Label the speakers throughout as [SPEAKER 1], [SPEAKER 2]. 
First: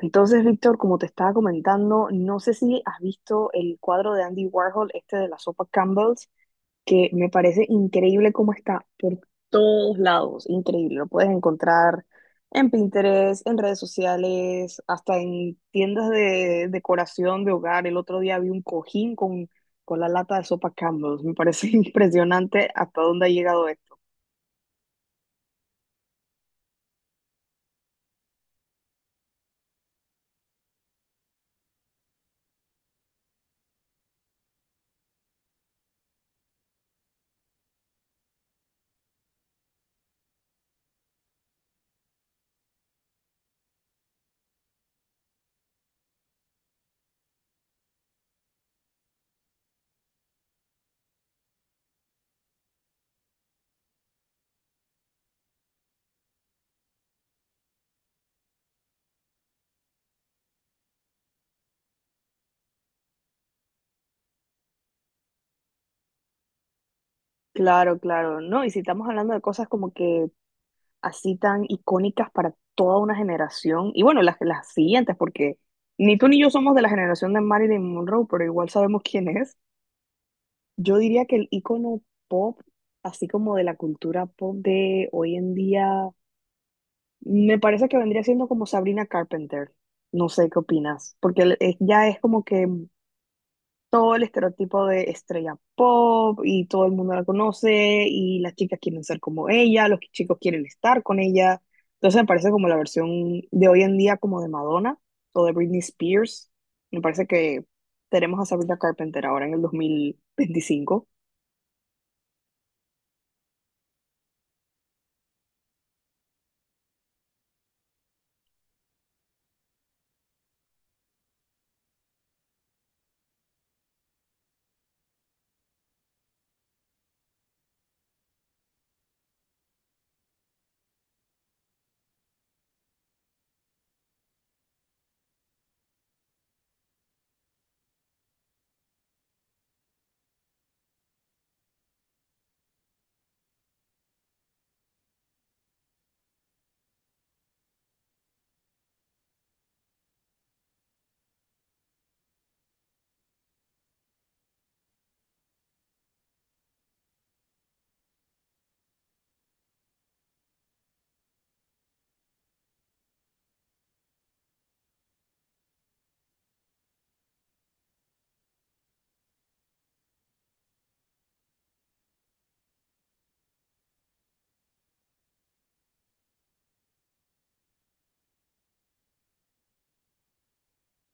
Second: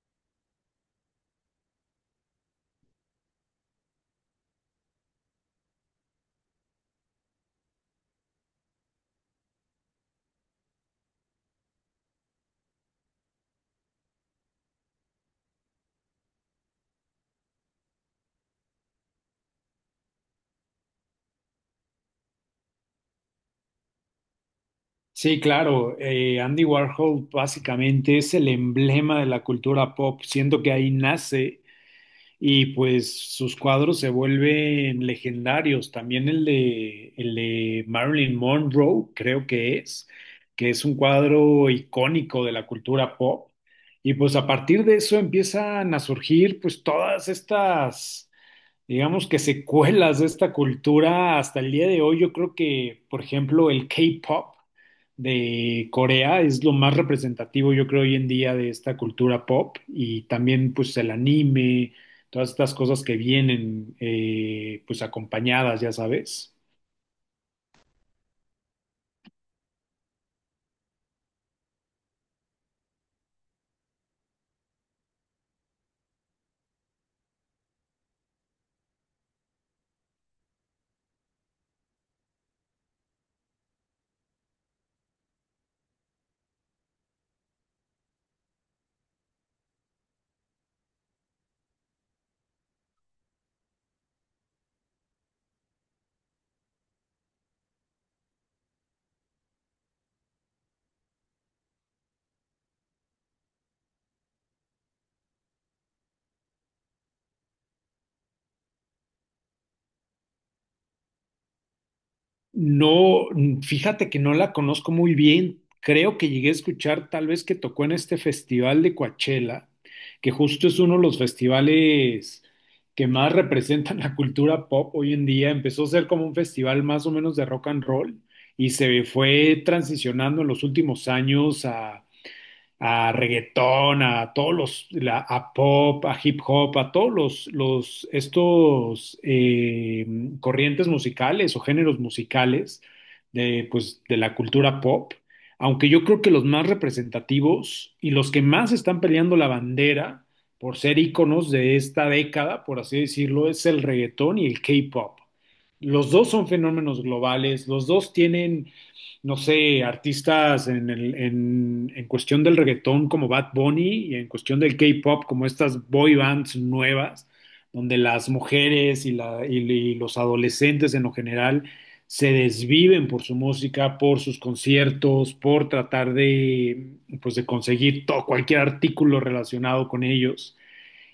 [SPEAKER 1] Entonces, Víctor, como te estaba comentando, no sé si has visto el cuadro de Andy Warhol, este de la sopa Campbell's, que me parece increíble cómo está por todos lados, increíble. Lo puedes encontrar en Pinterest, en redes sociales, hasta en tiendas de decoración de hogar. El otro día vi un cojín con la lata de sopa Campbell's. Me parece impresionante hasta dónde ha llegado esto.
[SPEAKER 2] Sí, claro. Andy Warhol básicamente es el emblema de la cultura pop. Siento que ahí nace y pues sus cuadros se vuelven legendarios. También el de Marilyn Monroe, creo que es un cuadro icónico de la cultura pop. Y pues a partir de eso empiezan a surgir pues todas estas, digamos, que secuelas de esta cultura hasta el día de hoy. Yo creo que, por ejemplo, el K-pop de Corea es lo más representativo, yo creo, hoy en día de esta cultura pop y también pues el anime, todas estas cosas que vienen, pues, acompañadas, ya sabes.
[SPEAKER 1] Claro, claro, ¿no? Y si estamos hablando de cosas como que así tan icónicas para toda una generación y bueno, las siguientes, porque ni tú ni yo somos de la generación de Marilyn Monroe, pero igual sabemos quién es. Yo diría que el icono pop, así como de la cultura pop de hoy en día, me parece que vendría siendo como Sabrina Carpenter. No sé qué opinas, porque ya es como que todo el estereotipo de estrella pop y todo el mundo la conoce y las chicas quieren ser como ella, los chicos quieren estar con ella. Entonces me parece como la versión de hoy en día como de Madonna o de Britney Spears. Me parece que tenemos a Sabrina Carpenter ahora en el 2025.
[SPEAKER 2] No, mm, fíjate que no la conozco muy bien. Creo que llegué a escuchar tal vez que tocó en este festival de Coachella, que justo es uno de los festivales que más representan la cultura pop hoy en día. Empezó a ser como un festival más o menos de rock and roll y se fue transicionando en los últimos años a reggaetón, a a pop, a hip hop, a los estos, corrientes musicales o géneros musicales de, pues, de la cultura pop, aunque yo creo que los más representativos y los que más están peleando la bandera por ser íconos de esta década, por así decirlo, es el reggaetón y el K-pop. Los dos son fenómenos globales, los dos tienen, no sé, artistas en cuestión del reggaetón como Bad Bunny y en cuestión del K-pop como estas boy bands nuevas, donde las mujeres y y- los adolescentes en lo general se desviven por su música, por sus conciertos, por tratar de, pues, de conseguir todo, cualquier artículo relacionado con ellos.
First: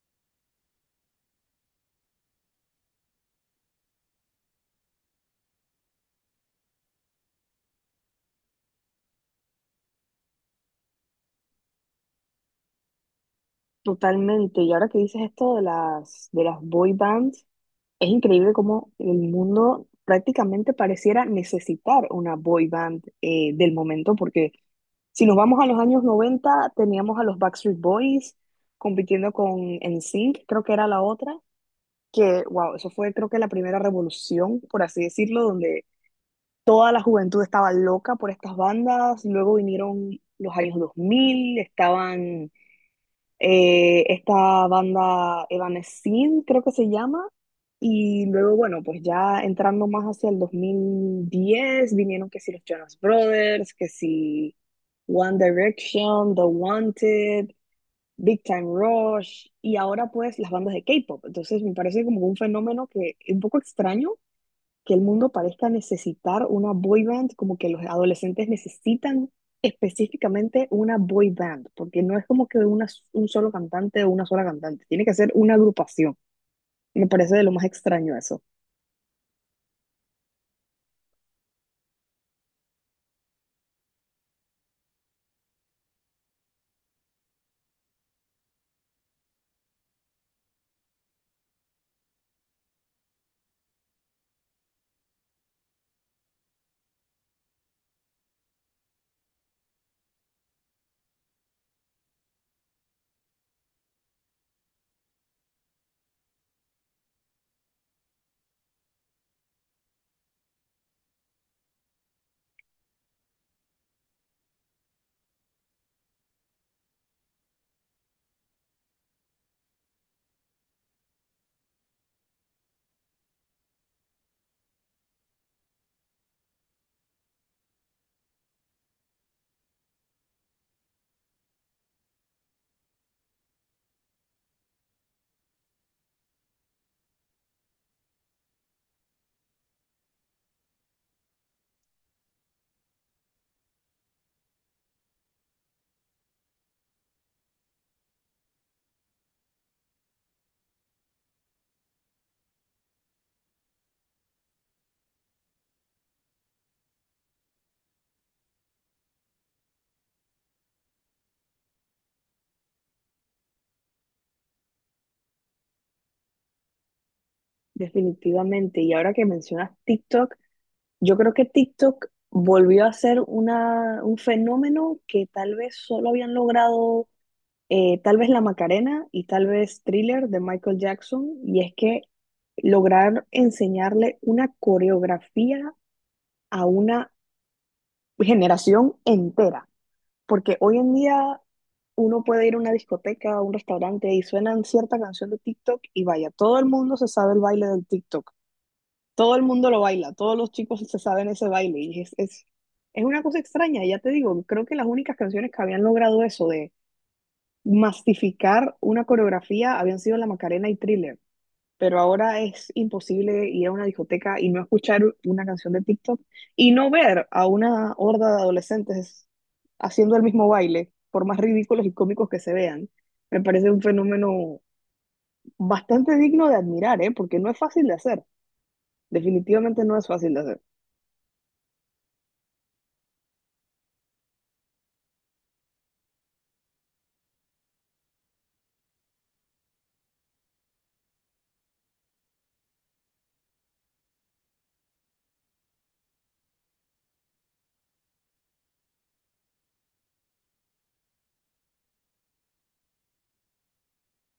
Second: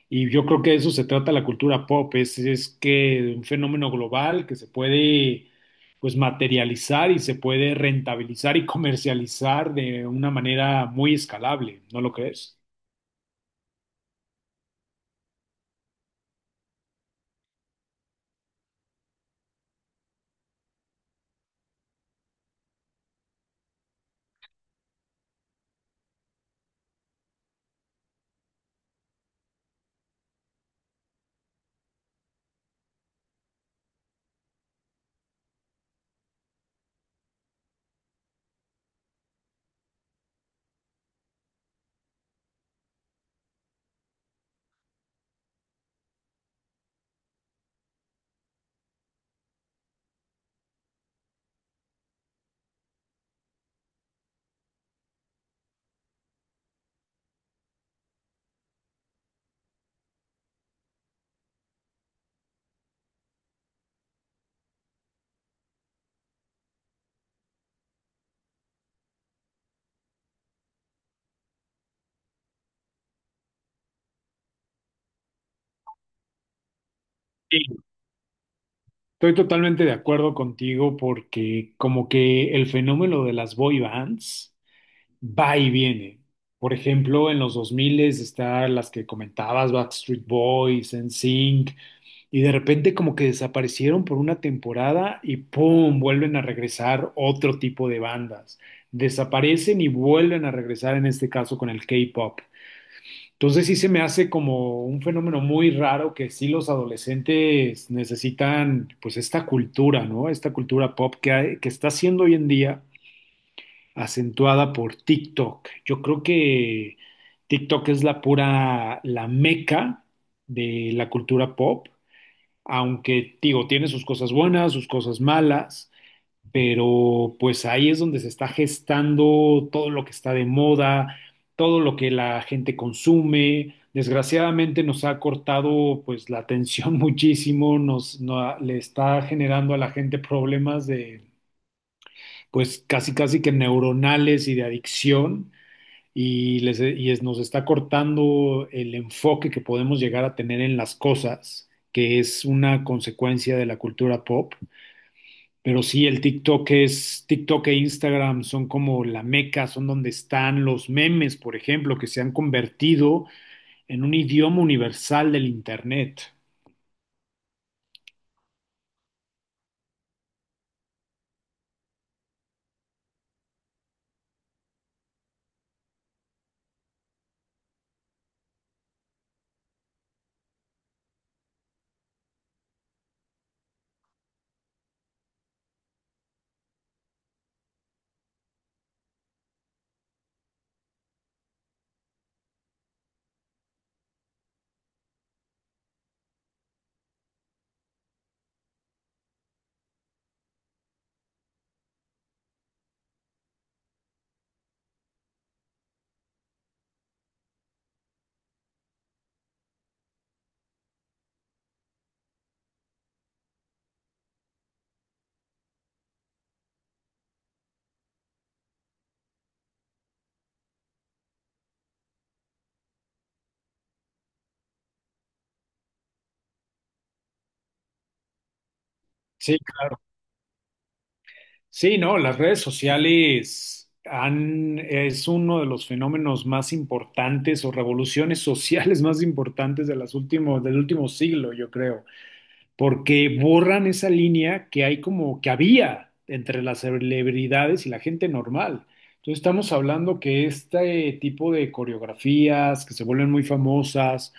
[SPEAKER 2] Y yo creo que de eso se trata la cultura pop, es que un fenómeno global que se puede, pues, materializar y se puede rentabilizar y comercializar de una manera muy escalable, ¿no lo crees?
[SPEAKER 1] Totalmente. Y ahora que dices esto de de las boy bands, es increíble cómo el mundo prácticamente pareciera necesitar una boy band del momento porque si nos vamos a los años 90 teníamos a los Backstreet Boys compitiendo con NSYNC, creo que era la otra, que, wow, eso fue creo que la primera revolución, por así decirlo, donde toda la juventud estaba loca por estas bandas. Luego vinieron los años dos mil, estaban esta banda Evanescence, creo que se llama, y luego, bueno, pues ya entrando más hacia el 2010 vinieron que si los Jonas Brothers, que si One Direction, The Wanted, Big Time Rush, y ahora pues las bandas de K-pop. Entonces me parece como un fenómeno que es un poco extraño que el mundo parezca necesitar una boy band, como que los adolescentes necesitan específicamente una boy band, porque no es como que una, un solo cantante o una sola cantante, tiene que ser una agrupación. Me parece de lo más
[SPEAKER 2] Sí.
[SPEAKER 1] extraño eso.
[SPEAKER 2] Estoy totalmente de acuerdo contigo porque como que el fenómeno de las boy bands va y viene. Por ejemplo, en los 2000 están las que comentabas, Backstreet Boys, NSYNC. Y de repente como que desaparecieron por una temporada y ¡pum!, vuelven a regresar otro tipo de bandas. Desaparecen y vuelven a regresar en este caso con el K-pop. Entonces sí se me hace como un fenómeno muy raro que sí los adolescentes necesitan pues esta cultura, ¿no? Esta cultura pop que, que está siendo hoy en día acentuada por TikTok. Yo creo que TikTok es la pura, la meca de la cultura pop, aunque digo, tiene sus cosas buenas, sus cosas malas, pero pues ahí es donde se está gestando todo lo que está de moda, todo lo que la gente consume. Desgraciadamente nos ha cortado pues la atención muchísimo, nos no- le está generando a la gente problemas de, pues, casi casi que neuronales y de adicción y, les, e, y es- nos está cortando el enfoque que podemos llegar a tener en las cosas, que es una consecuencia de la cultura pop. Pero sí, TikTok e Instagram son como la meca, son donde están los memes, por ejemplo, que se han convertido en un idioma universal del internet.
[SPEAKER 1] Definitivamente. Y ahora que mencionas TikTok, yo creo que TikTok volvió a ser una, un fenómeno que tal vez solo habían logrado tal vez La Macarena y tal vez Thriller de Michael Jackson. Y es que lograr enseñarle una coreografía a una generación entera. Porque hoy en día uno puede ir a una discoteca, a un restaurante y suenan cierta canción de TikTok y vaya, todo el mundo se sabe el baile del TikTok. Todo el mundo lo baila, todos los chicos se saben ese baile y es una cosa extraña. Y ya te digo, creo que las únicas canciones que habían logrado eso de mastificar una coreografía habían sido La Macarena y Thriller, pero ahora es imposible ir a una discoteca y no escuchar una canción de TikTok y no ver a una horda de adolescentes haciendo el mismo baile, por más ridículos y cómicos que se vean. Me parece un fenómeno bastante digno de admirar, ¿eh? Porque no es fácil de hacer,
[SPEAKER 2] Sí.
[SPEAKER 1] definitivamente no es fácil de hacer.
[SPEAKER 2] Sí, no, las redes sociales han, es uno de los fenómenos más importantes o revoluciones sociales más importantes de del último siglo, yo creo, porque borran esa línea que hay, como que había, entre las celebridades y la gente normal. Entonces estamos hablando que este tipo de coreografías que se vuelven muy famosas,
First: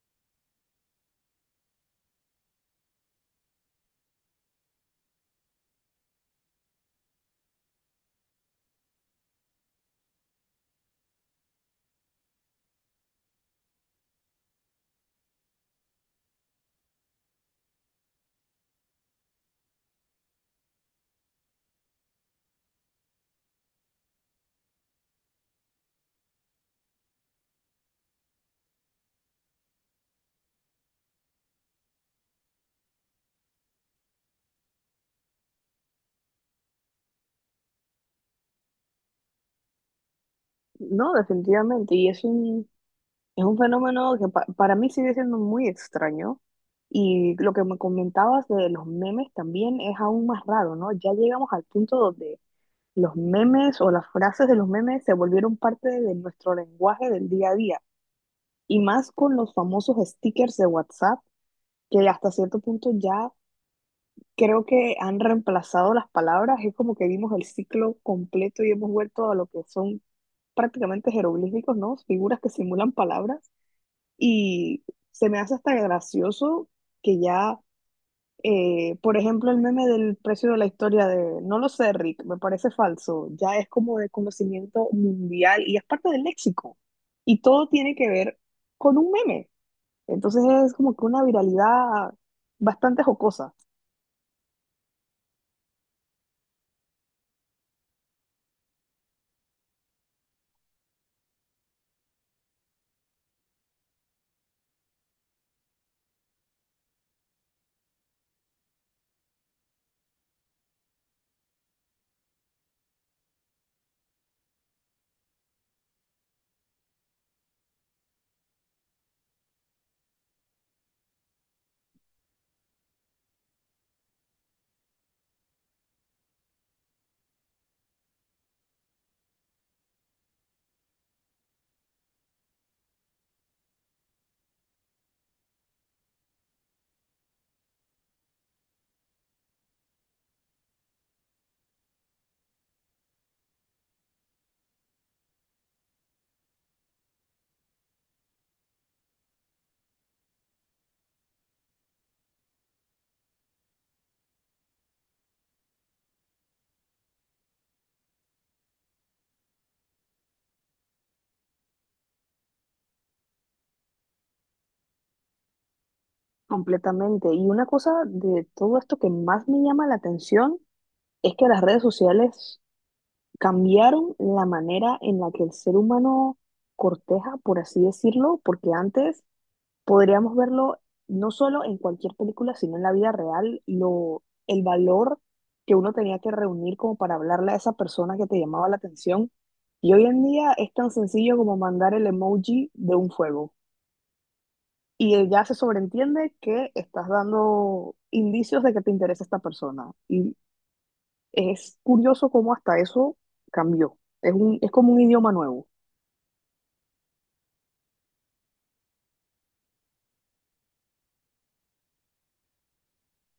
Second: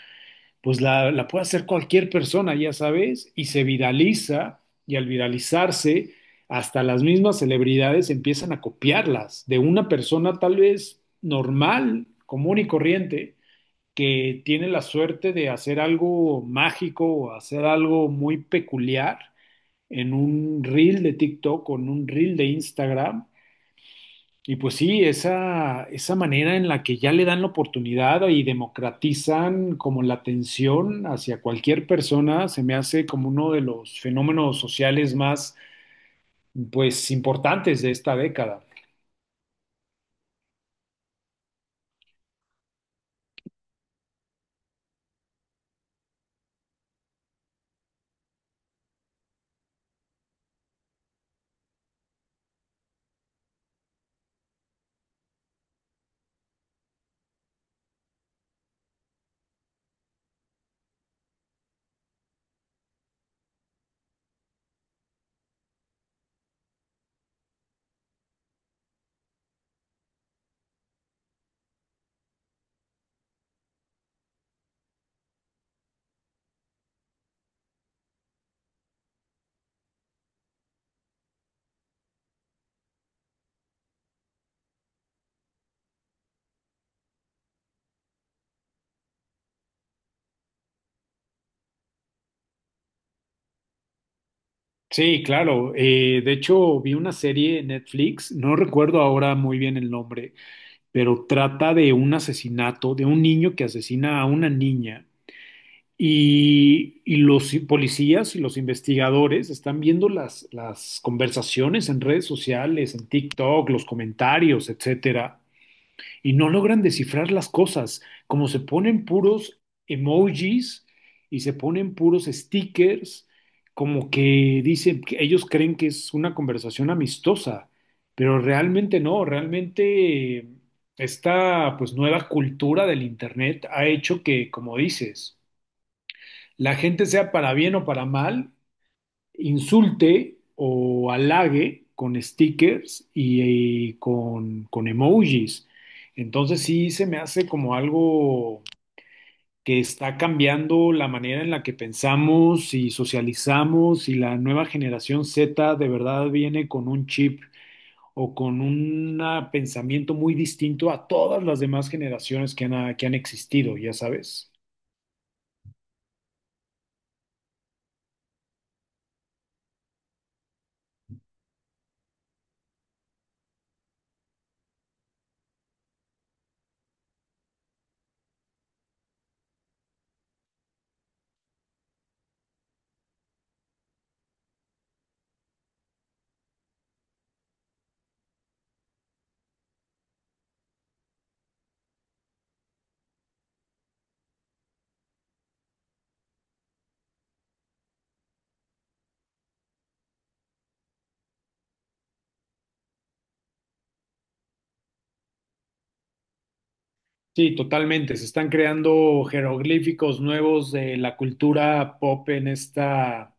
[SPEAKER 2] pues la puede hacer cualquier persona, ya sabes, y se viraliza, y al viralizarse, hasta las mismas celebridades empiezan a copiarlas de una persona tal vez normal, común y corriente, que tiene la suerte de hacer algo mágico o hacer algo muy peculiar en un reel de TikTok o en un reel de Instagram. Y pues sí, esa manera en la que ya le dan la oportunidad y democratizan como la atención hacia cualquier persona se me hace como uno de los fenómenos sociales más, pues, importantes de esta década.
[SPEAKER 1] No, definitivamente. Y es un fenómeno que para mí sigue siendo muy extraño. Y lo que me comentabas de los memes también es aún más raro, ¿no? Ya llegamos al punto donde los memes o las frases de los memes se volvieron parte de nuestro lenguaje del día a día. Y más con los famosos stickers de WhatsApp, que hasta cierto punto ya creo que han reemplazado las palabras. Es como que vimos el ciclo completo y hemos vuelto a lo que son prácticamente jeroglíficos, ¿no? Figuras que simulan palabras y se me hace hasta gracioso que ya, por ejemplo, el meme del precio de la historia de, no lo sé, Rick, me parece falso, ya es como de conocimiento mundial y es parte del léxico y todo tiene que ver con un meme. Entonces es como que una viralidad bastante jocosa,
[SPEAKER 2] Sí, claro. De hecho, vi una serie en Netflix, no recuerdo ahora muy bien el nombre, pero trata de un asesinato, de un niño que asesina a una niña. Y los policías y los investigadores están viendo las conversaciones en redes sociales, en TikTok, los comentarios, etcétera, y no logran descifrar las cosas, como se ponen puros emojis y se ponen puros stickers, como que dicen que ellos creen que es una conversación amistosa, pero realmente no, realmente esta, pues, nueva cultura del internet ha hecho que, como dices, la gente, sea para bien o para mal, insulte o halague con stickers y, con emojis. Entonces sí se me hace como algo que está cambiando la manera en la que pensamos y socializamos, y la nueva generación Z de verdad viene con un chip o con un, pensamiento muy distinto a todas las demás generaciones que han existido, ya sabes.
[SPEAKER 1] completamente. Y una cosa de todo esto que más me llama la atención es que las redes sociales cambiaron la manera en la que el ser humano corteja, por así decirlo, porque antes podríamos verlo no solo en cualquier película, sino en la vida real, lo, el valor que uno tenía que reunir como para hablarle a esa persona que te llamaba la atención. Y hoy en día es tan sencillo como mandar el emoji de un fuego. Y ya se sobreentiende que estás dando indicios de que te interesa esta persona. Y es curioso cómo hasta eso cambió. Es como un idioma nuevo.
[SPEAKER 2] Sí, totalmente. Se están creando jeroglíficos nuevos de la cultura pop en esta,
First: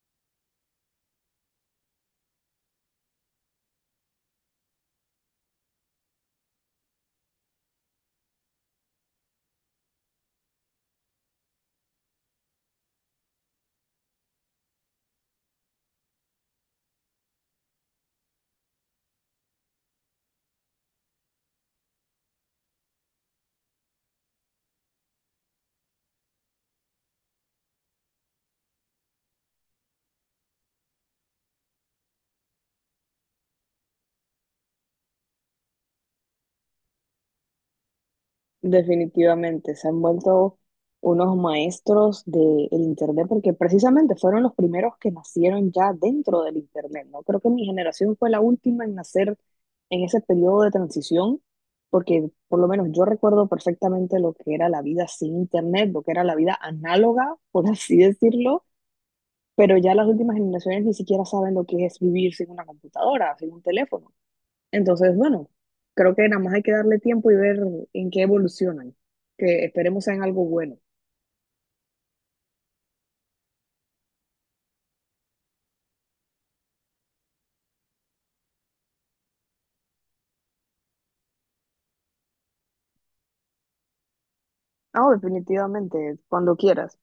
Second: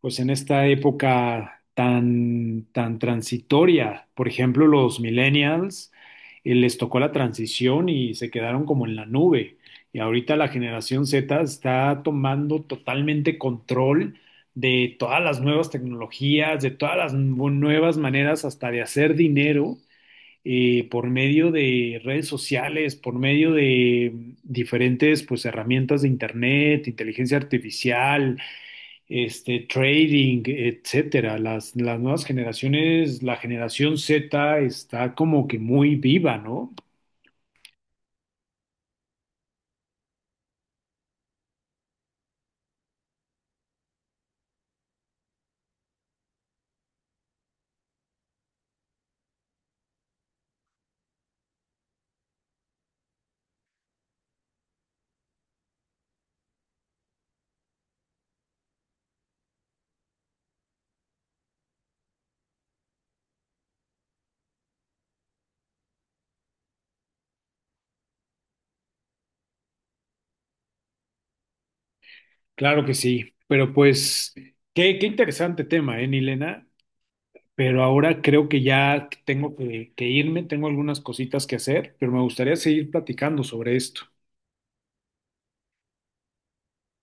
[SPEAKER 2] pues en esta época tan, tan transitoria. Por ejemplo, los millennials, les tocó la transición y se quedaron como en la nube. Y ahorita la generación Z está tomando totalmente control de todas las nuevas tecnologías, de todas las nuevas maneras hasta de hacer dinero, por medio de redes sociales, por medio de, diferentes pues herramientas de internet, inteligencia artificial, este, trading, etcétera. Las nuevas generaciones, la generación Z está como que muy viva, ¿no?
[SPEAKER 1] Definitivamente, se han vuelto unos maestros del Internet porque precisamente fueron los primeros que nacieron ya dentro del Internet, ¿no? Creo que mi generación fue la última en nacer en ese periodo de transición porque por lo menos yo recuerdo perfectamente lo que era la vida sin Internet, lo que era la vida análoga, por así decirlo, pero ya las últimas generaciones ni siquiera saben lo que es vivir sin una computadora, sin un teléfono. Entonces, bueno, creo que nada más hay que darle tiempo y ver en qué evolucionan, que esperemos sean algo bueno.
[SPEAKER 2] Claro que sí, pero pues, qué interesante tema, ¿eh, Nilena? Pero ahora creo que ya tengo que irme, tengo algunas cositas que hacer, pero me gustaría seguir platicando sobre esto.
[SPEAKER 1] Ah, definitivamente, cuando quieras.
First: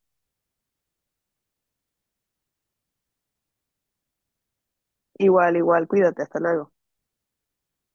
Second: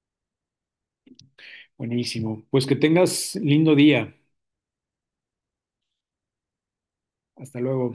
[SPEAKER 2] Buenísimo. Pues que tengas lindo día.
[SPEAKER 1] Igual, igual, cuídate, hasta luego.
[SPEAKER 2] Hasta luego.